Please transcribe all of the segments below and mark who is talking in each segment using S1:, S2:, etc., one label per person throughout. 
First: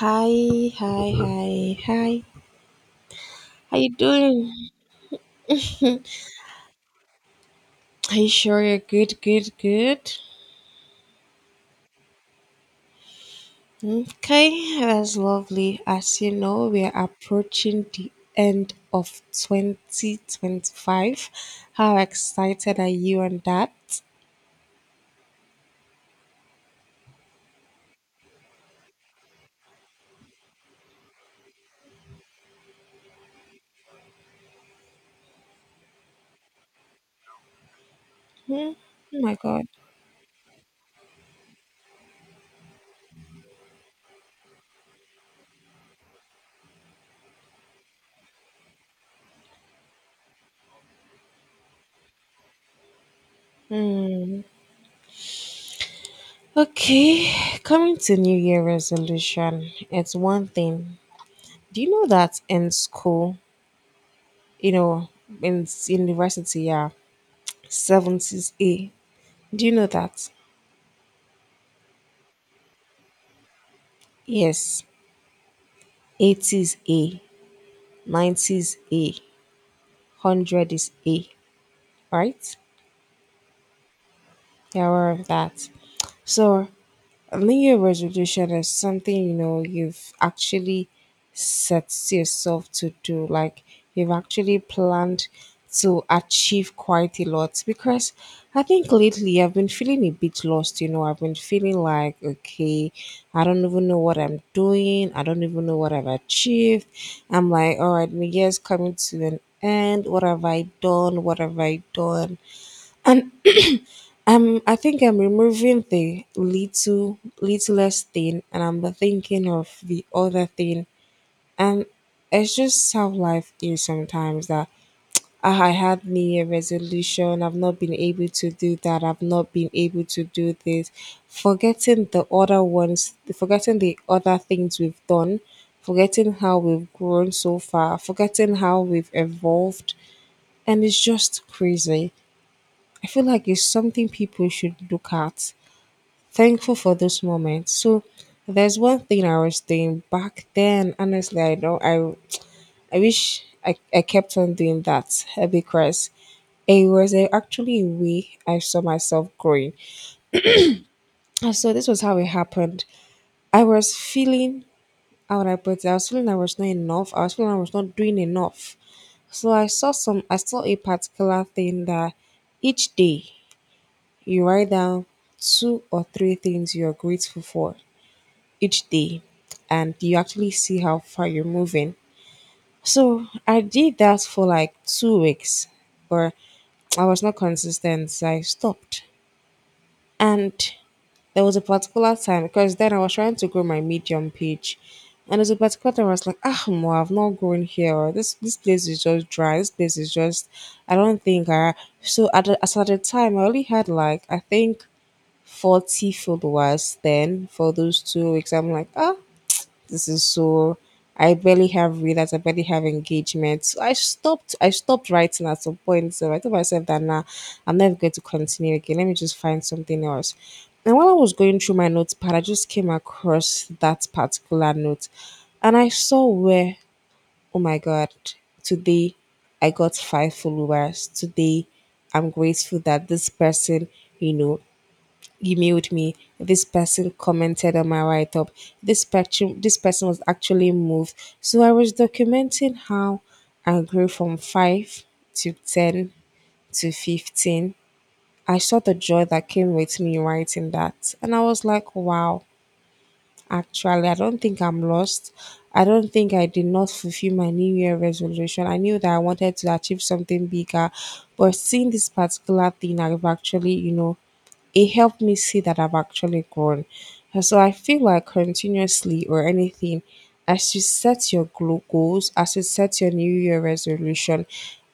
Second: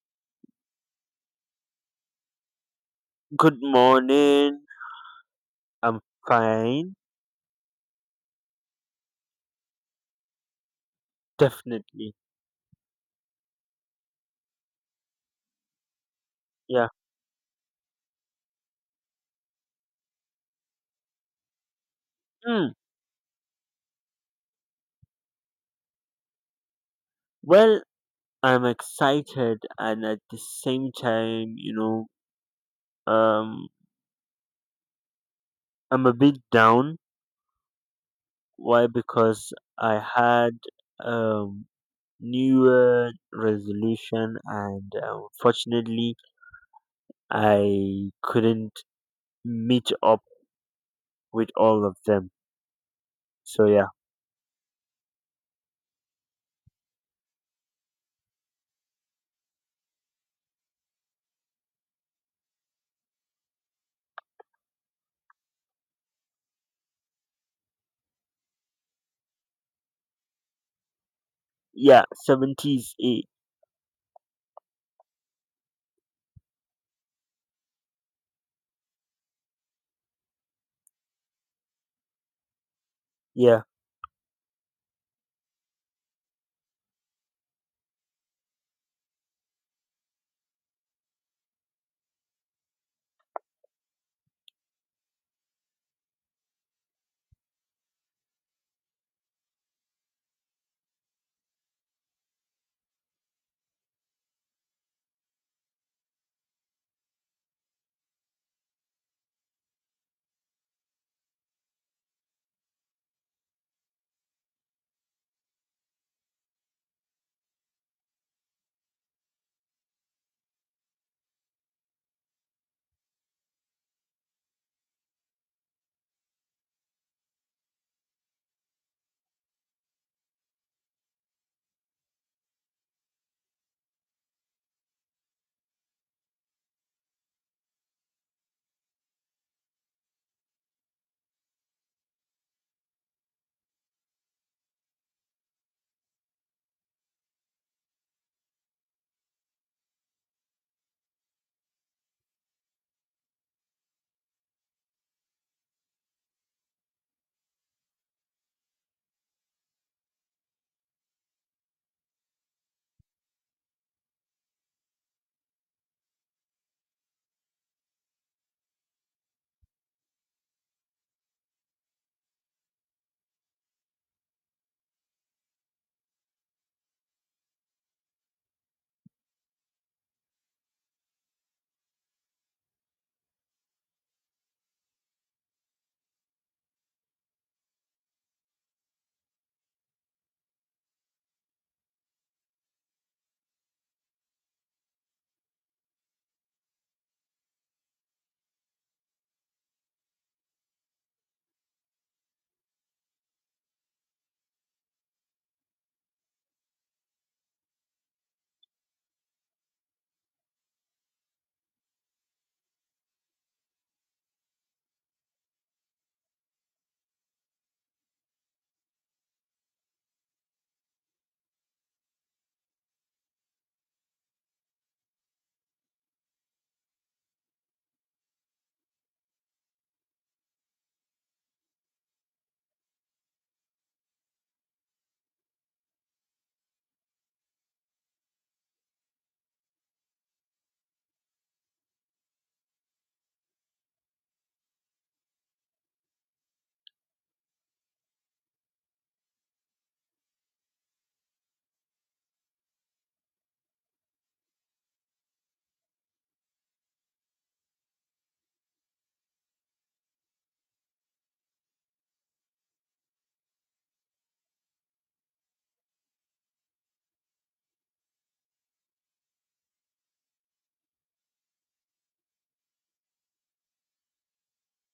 S1: Hi, hi, hi, hi.
S2: Good
S1: How you
S2: morning.
S1: doing?
S2: I'm fine.
S1: Are you sure you're good, good, good?
S2: Definitely.
S1: Okay, that's lovely. As you know, we
S2: Yeah.
S1: are approaching the end of 2025. How
S2: Hmm.
S1: excited are you on that?
S2: Well, I'm excited and at the same time, um I'm a bit down.
S1: Hmm?
S2: Why?
S1: Oh my
S2: Because
S1: god.
S2: I had um new year resolution and unfortunately I couldn't meet up with all of them. So yeah.
S1: Okay, coming to New Year resolution, it's one thing. Do you know that in school, you know, in university, yeah, 70s A? Do you know that?
S2: Yeah, 70s.
S1: Yes, 80s A, 90s A, 100 is A, right?
S2: Yeah.
S1: You're aware of that. So A New Year resolution is something you know you've actually set yourself to do. Like you've actually planned to achieve quite a lot. Because I think lately I've been feeling a bit lost. You know, I've been feeling like, okay, I don't even know what I'm doing. I don't even know what I've achieved. I'm like, all right, my year's coming to an end. What have I done? What have I done? And I think I'm removing the littlest thing and I'm thinking of the other thing. And it's just how life is sometimes that I had New Year resolution, I've not been able to do that, I've not been able to do this. Forgetting the other ones, forgetting the other things we've done, forgetting how we've grown so far, forgetting how we've evolved. And it's just crazy. I feel like it's something people should look at thankful for those moments. So there's one thing I was doing back then. Honestly, I wish I kept on doing that because it was actually a way I saw myself growing. And so this was how it happened. I was feeling, how would I put it? I was feeling I was not enough. I was feeling I was not doing enough. So I saw a particular thing that each day you write down two or three things you are grateful for each day and you actually see how far you're moving. So I did that for like 2 weeks, but I was not consistent. So I stopped. And there was a particular time because then I was trying to grow my medium page. And there was a particular time I was like, Mo, I've not grown here, or this place is just dry. This place is just, I don't think I. So at as at the time, I only had like, I think, 40 followers then for those 2 weeks. I'm like, this is so I barely have readers, I barely have engagement. So I stopped writing at some point. So I told myself that now, nah, I'm never going to continue again. Let me just find something else. And while I was going through my notepad, I just came across that particular note and I saw where, oh my god, today I got five followers. Today I'm grateful that this person you know, emailed me. This person commented on my write up. This spectrum. This person was actually moved. So I was documenting how I grew from 5 to 10 to 15. I saw the joy that came with me writing that, and I was like, wow. Actually, I don't think I'm lost. I don't think I did not fulfill my New Year resolution. I knew that I wanted to achieve something bigger, but seeing this particular thing, I've actually, it helped me see that I've actually grown. And so I feel like continuously or anything, as you set your goals, as you set your New Year resolution,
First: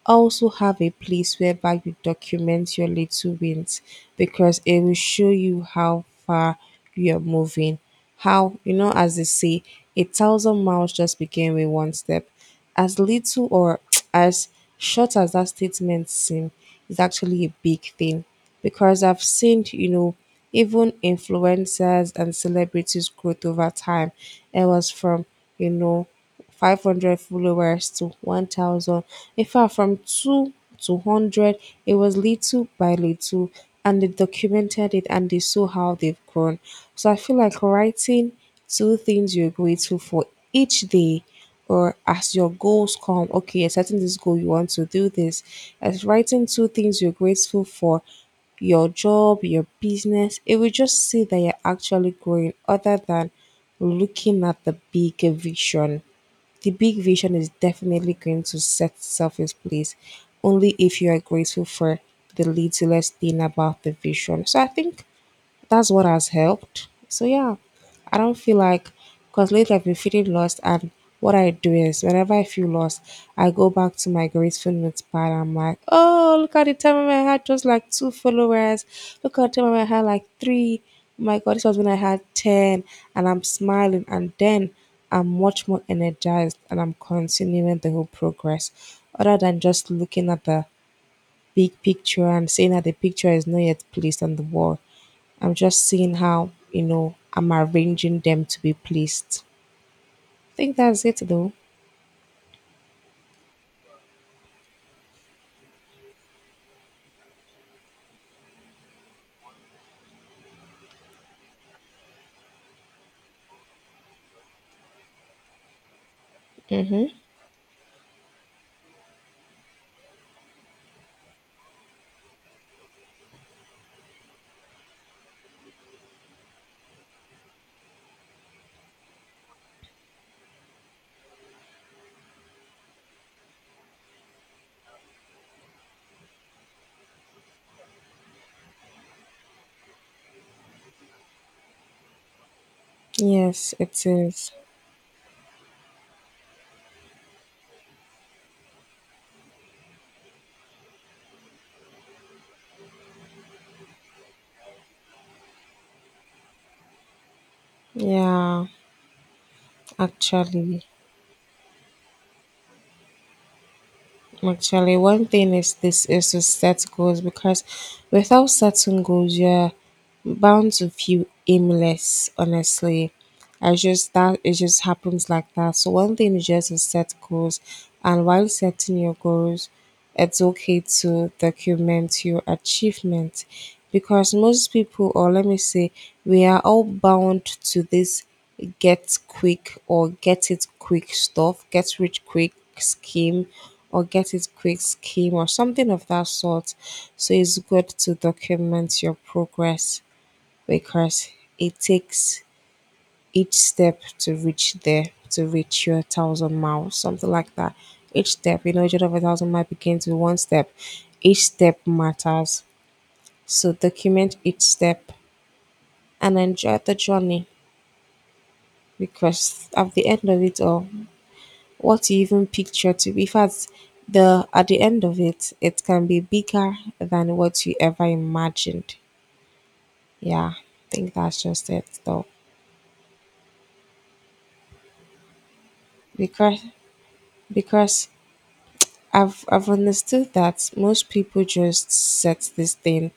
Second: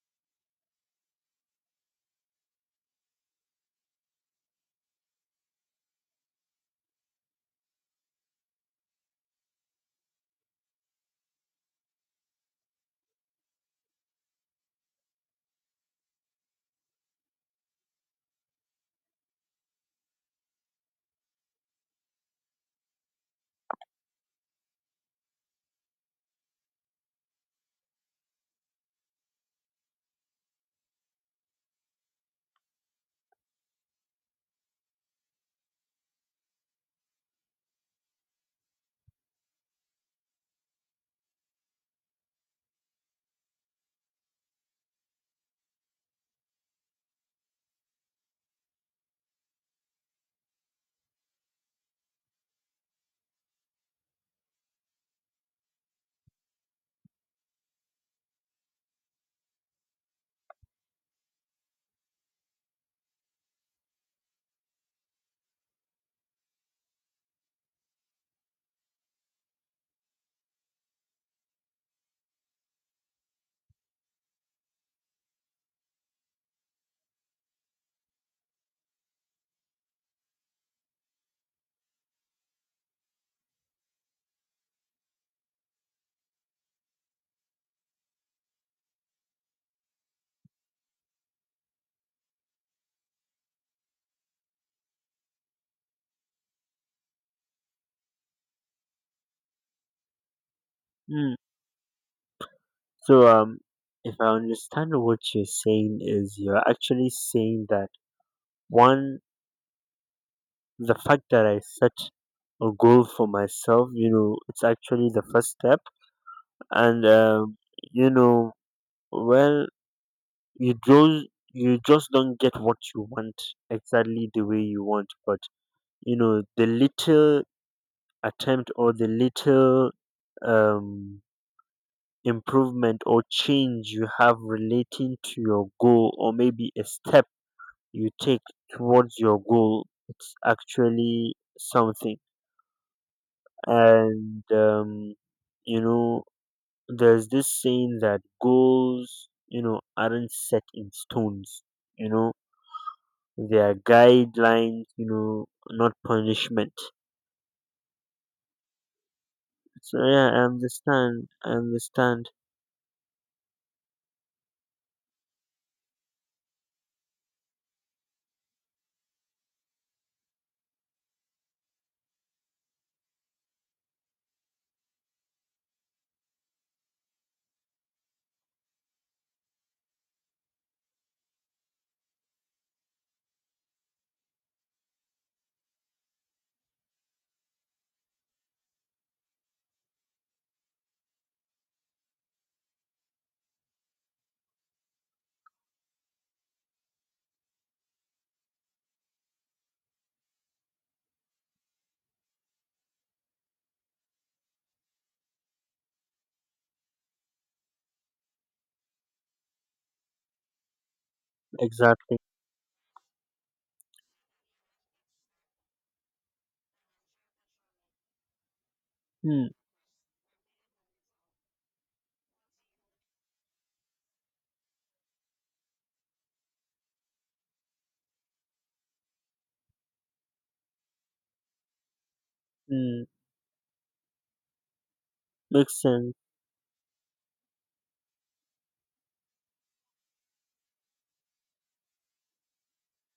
S1: also have a place whereby you document your little wins, because it will show you how far you are moving. As they say, a thousand miles just begin with one step. As little or as short as that statement seems, it's actually a big thing because I've seen, even influencers and celebrities growth over time. It was from, you know, 500 followers to 1,000. In fact, from 2 to 100, it was little by little, and they documented it and they saw how they've grown. So I feel like writing two things you're grateful for each day, or as your goals come, okay, you're setting this goal, you want to do this. As writing two things you're grateful for your job, your business, it will just see that you're actually growing, other than looking at the big vision. The big vision is definitely going to set itself in place only if you are grateful for the littlest thing about the vision. So I think that's what has helped. So, yeah, I don't feel like, because lately I've been feeling lost, and what I do is, whenever I feel lost, I go back to my gratefulness part. I'm like, oh, look at the time when I had just like two followers. Look at the time when I had like three. Oh my God, this was when I had ten, and I'm smiling, and then I'm much more energized, and I'm continuing the whole progress, other than just looking at the big picture and saying that the picture is not yet placed on the wall. I'm just seeing how, I'm arranging them to be placed. I think that's it
S2: Hmm.
S1: though.
S2: So, if I understand what you're saying is you're actually saying that one, the fact that I set a goal for myself, it's actually the first step, and
S1: Mm-hmm.
S2: you know, well, you just don't get what you want exactly the way you want, but the little attempt or the little um improvement or change you have relating to your goal or maybe a step you take towards your goal, it's actually something.
S1: Yes, it
S2: And
S1: is.
S2: you know there's this saying that goals aren't set in stones you know they are guidelines, not punishment.
S1: Yeah,
S2: So yeah, I
S1: actually,
S2: understand, I understand.
S1: actually, one thing is, this is to set goals, because without setting goals, yeah, bound to feel aimless, honestly. I just that it just happens like that. So one thing is just to set goals, and while setting your goals, it's okay to document your achievement, because most people, or let me say, we are all bound to this get quick, or get it quick stuff, get rich quick scheme, or get it quick scheme, or something of that sort. So it's good to document your progress, because it takes each step to reach there, to reach your thousand miles, something like that. Each step, each of a thousand miles begins with one step. Each step
S2: Exactly.
S1: matters. So document each step and enjoy the journey,
S2: Hmm,
S1: because at the end of it all, what you even picture to be, in fact, the at the end of it, it can be bigger than what you ever imagined. Yeah, I think that's just it though.
S2: hmm. Makes sense.
S1: Because because I've understood that most people just set this thing,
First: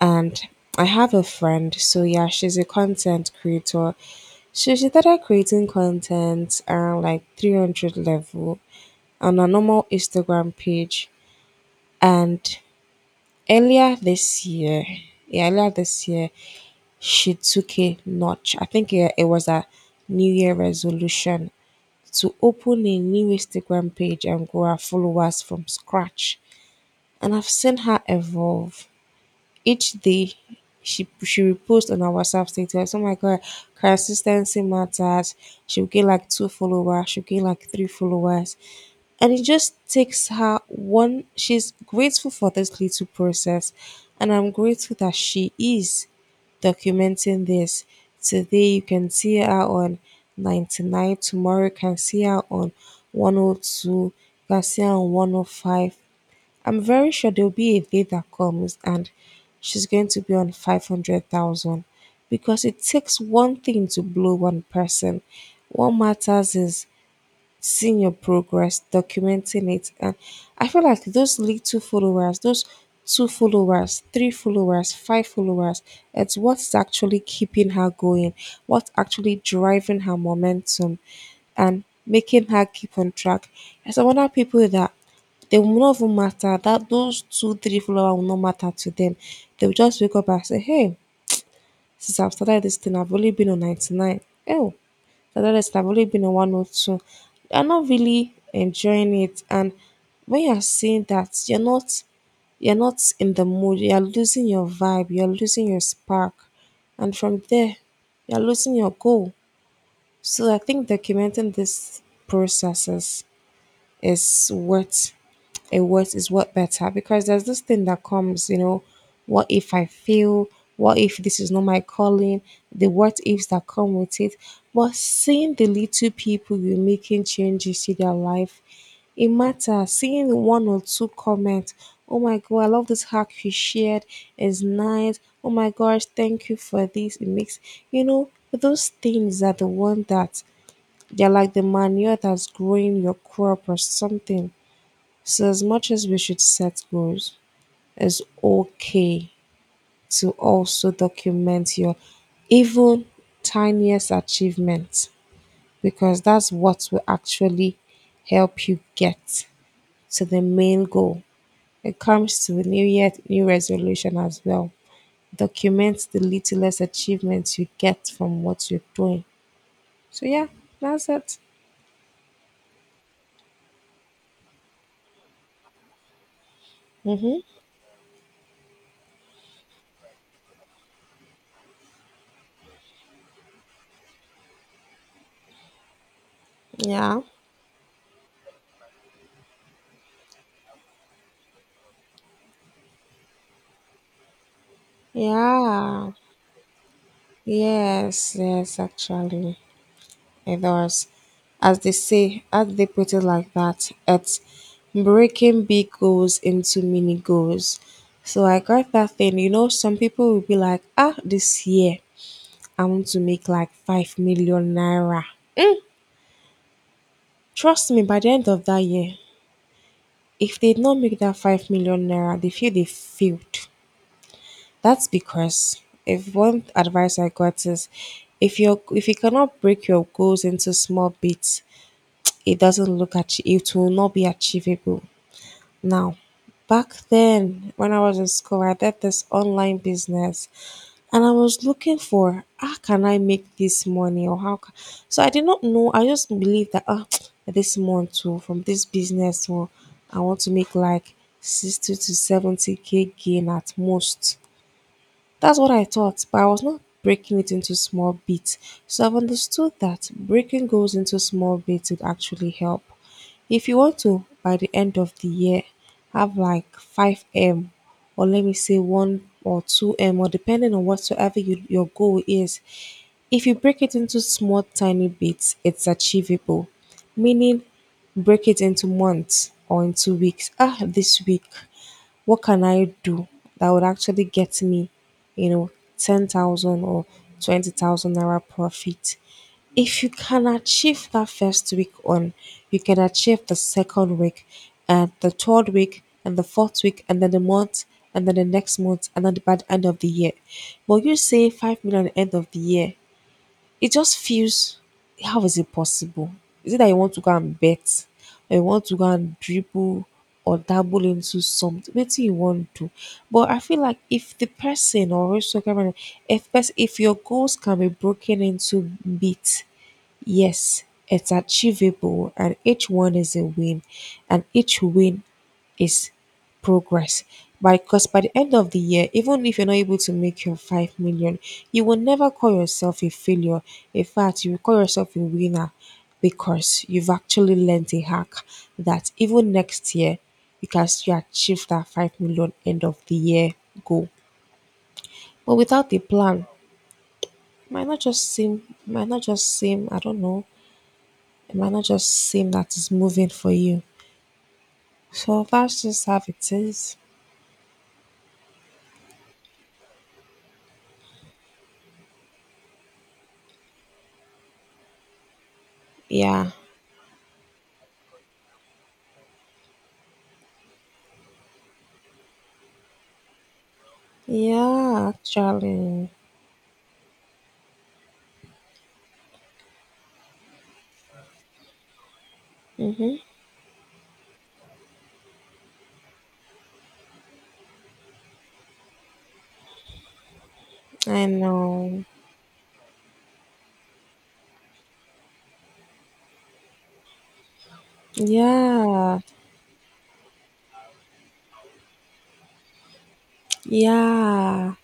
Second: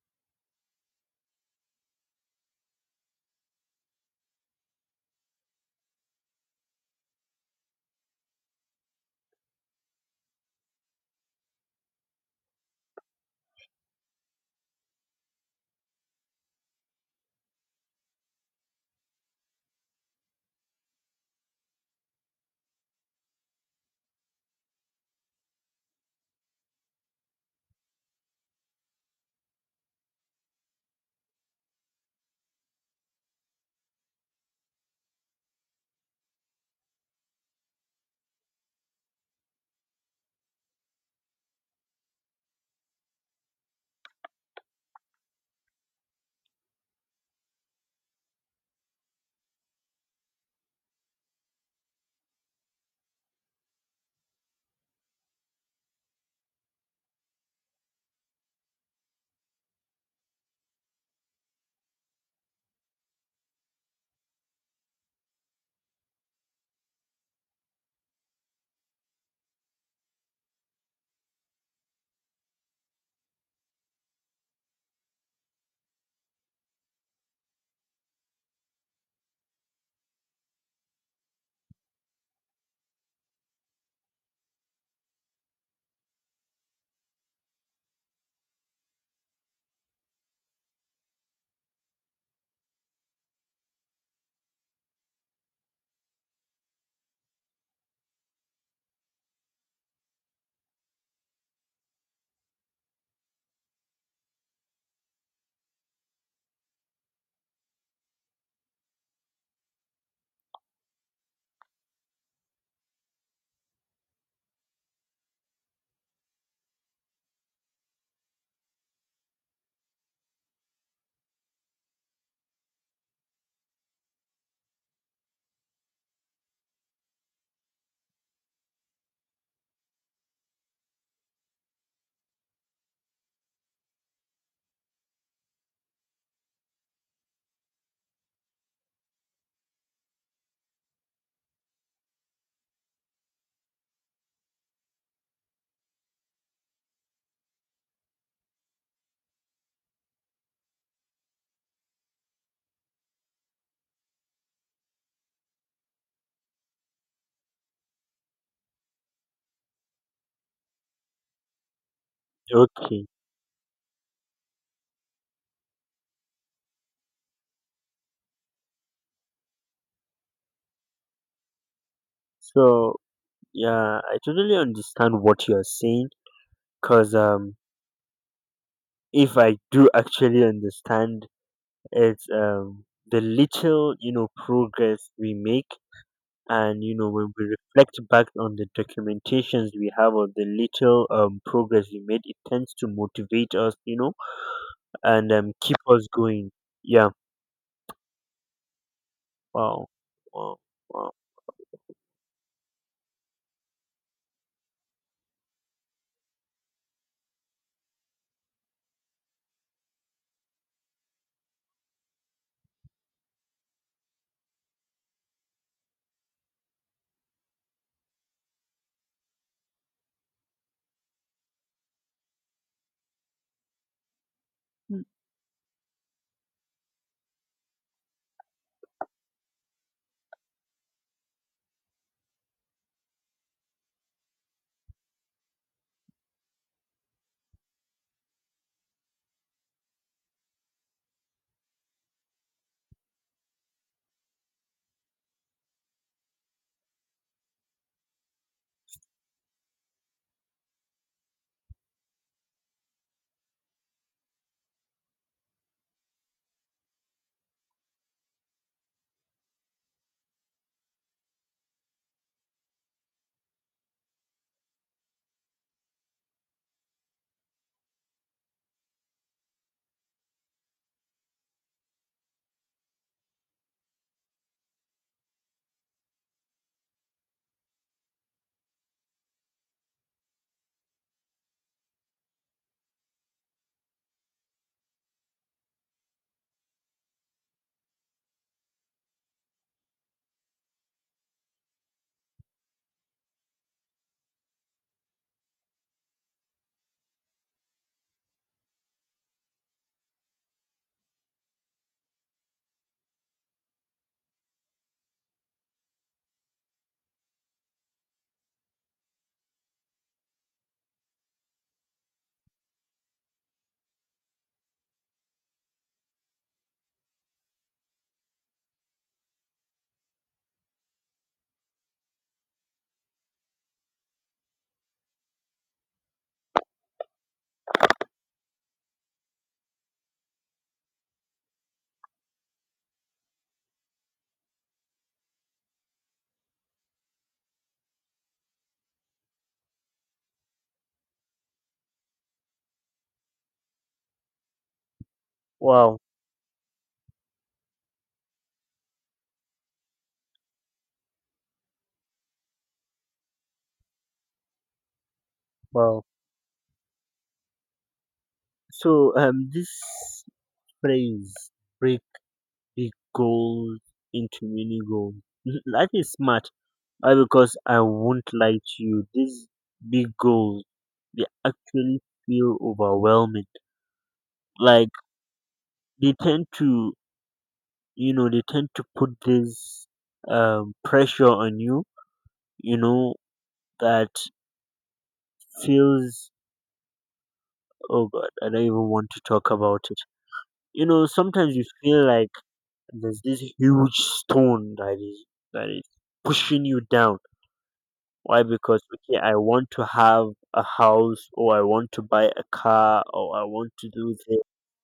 S1: and I have a friend, so, yeah, she's a content creator. So she started creating content around like 300 level on a normal Instagram page. And earlier this year, yeah, earlier this year, she took a notch. I think it was a New Year resolution to open a new Instagram page and grow our followers from scratch. And I've seen her evolve. Each day, she reposts on her WhatsApp status. Oh my god, consistency matters. She'll get like two followers. She'll get like three followers, and it just takes her one. She's grateful for this little process, and I'm grateful that she is documenting this. Today you can see her on 99. Tomorrow you can see her on 102. You can see her on 105. I'm very sure there'll be a day that comes and she's going to be on 500,000, because it takes one thing to blow one person. What matters is seeing your progress, documenting it. And I feel like those little followers, those two followers, three followers, five followers, it's what's actually keeping her going, what's actually driving her momentum and making her keep on track. There's some other people that they will not even matter, that those two, three followers will not matter to them. They will just wake up and say, Hey, since I've started this thing, I've only been on 99. Oh, otherwise, I've only been on one or two. You're not really enjoying it, and when you're seeing that, you're not in the mood. You're losing your vibe. You're losing your spark, and from there, you're losing your goal. So I think documenting these processes is worth it, worth is what better, because there's this thing that comes, you know, what if I fail, what if this is not my calling, the what ifs that come with it, but seeing the little people you're making changes to their life, it matters, seeing one or two comments, oh my god, I love this hack you shared, it's nice, oh my gosh, thank you for this, it makes, you know, those things are the one that they're like the manure that's growing your crop or something. So, as much as we should set goals, it's okay to also document your even tiniest achievements, because that's what will actually help you get to the main goal. It comes to the new
S2: Okay.
S1: year, new resolution as well. Document the littlest achievements you get from what you're doing. So, yeah, that's it.
S2: So yeah, I totally understand what you're saying, because
S1: Mm-hmm.
S2: if I do actually understand, it's the little progress we make, and
S1: Yeah.
S2: when we reflect back on the documentations we have of the little progress we made, it tends to motivate us, and keep us
S1: Yeah.
S2: going. Yeah.
S1: Yes, yes, actually,
S2: Wow. Wow.
S1: it does.
S2: Wow.
S1: As they say, as they put it like that, it's breaking big goals into mini goals. So I got that thing. You know, some people will be like, this year I want to make like 5 million naira. Mm, trust me, by the end of that year, if they did not make that 5 million naira, they feel they failed. That's because, if one advice I got is, if you cannot break your goals into small bits, it doesn't look at, it will not be achievable. Now, back then when I was in school, I did this online business, and I was looking for, how can I make this money, or how ca so I did not know, I just believed that this month, from this business, or I want to make like 60 to 70K gain at most. That's what I thought, but I was not breaking it into small bits. So I've understood that breaking goals into small bits would actually help. If you want to, by the end of the year, have like 5M, or let me say 1 or 2M, or depending on whatsoever your goal is. If you break it into small, tiny bits, it's achievable. Meaning, break it into months or into weeks. This week, what can I do that would actually get me, you know, 10,000 or 20,000 naira profit? If you can achieve that first week on, you can achieve the second week and the third week and the fourth week and then the month and then the next month and then by the end of the year. But you say 5 million end of the year, it just feels, how is it possible? Is it that you want to go and bet, or you want to go and dribble or dabble into something? What do you want to do? But I feel like, if the person, or also if your goals can be broken into bits, yes, it's achievable, and each one is a win, and each win is progress. Because by the end of the year, even if you're not able to make your 5 million, you will never call yourself a failure. In fact, you will call yourself a winner, because you've actually learned a hack that even next year, you can still achieve that 5 million end of the year goal. But without the
S2: Wow.
S1: plan, it might not just seem, I don't know, it might not just seem that it's moving for you. So that's
S2: Wow.
S1: just how it is.
S2: So this phrase, break big goals into mini goals. That is
S1: Yeah.
S2: smart. Why? Because I won't lie to you, these big goals, they actually feel overwhelming. Like,
S1: Yeah, actually.
S2: they tend to put this pressure on you, you know,
S1: Mm-hmm.
S2: that feels, oh god, I don't even want to talk about it.
S1: I
S2: Sometimes you
S1: know.
S2: feel like there's this huge stone that is that is pushing you down. Why? Because okay,
S1: Yeah.
S2: I want to have a house, or I want to buy a car, or I want to do this.
S1: Yeah.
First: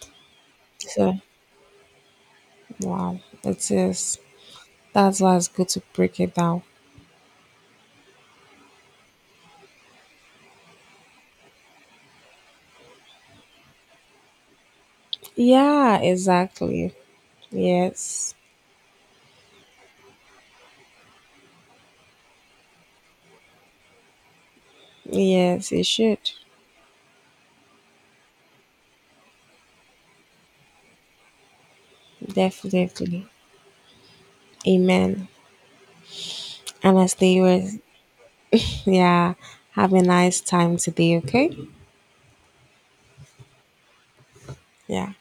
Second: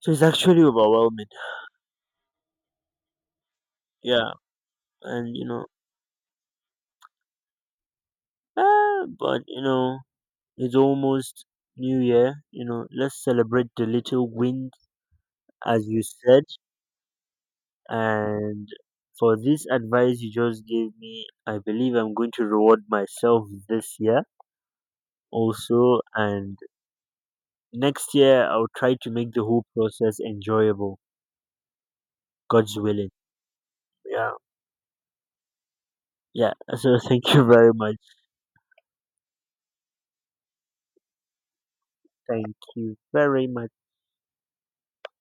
S2: So it's actually
S1: So,
S2: overwhelming.
S1: wow, it is.
S2: Yeah,
S1: That's
S2: and
S1: why it's good to break it down.
S2: but it's almost New Year. Let's celebrate the little wins, as
S1: Yeah,
S2: you said.
S1: exactly. Yes.
S2: And for this advice you just gave me, I believe I'm going to reward myself this year
S1: Yes, it
S2: also,
S1: should.
S2: and next year I'll try to make the whole process enjoyable. God's willing.
S1: Definitely.
S2: Yeah.
S1: Amen.
S2: Yeah,
S1: And
S2: so
S1: as
S2: thank
S1: they
S2: you
S1: were,
S2: very much.
S1: yeah, have a nice time today, okay?
S2: Thank you very much.
S1: Yeah.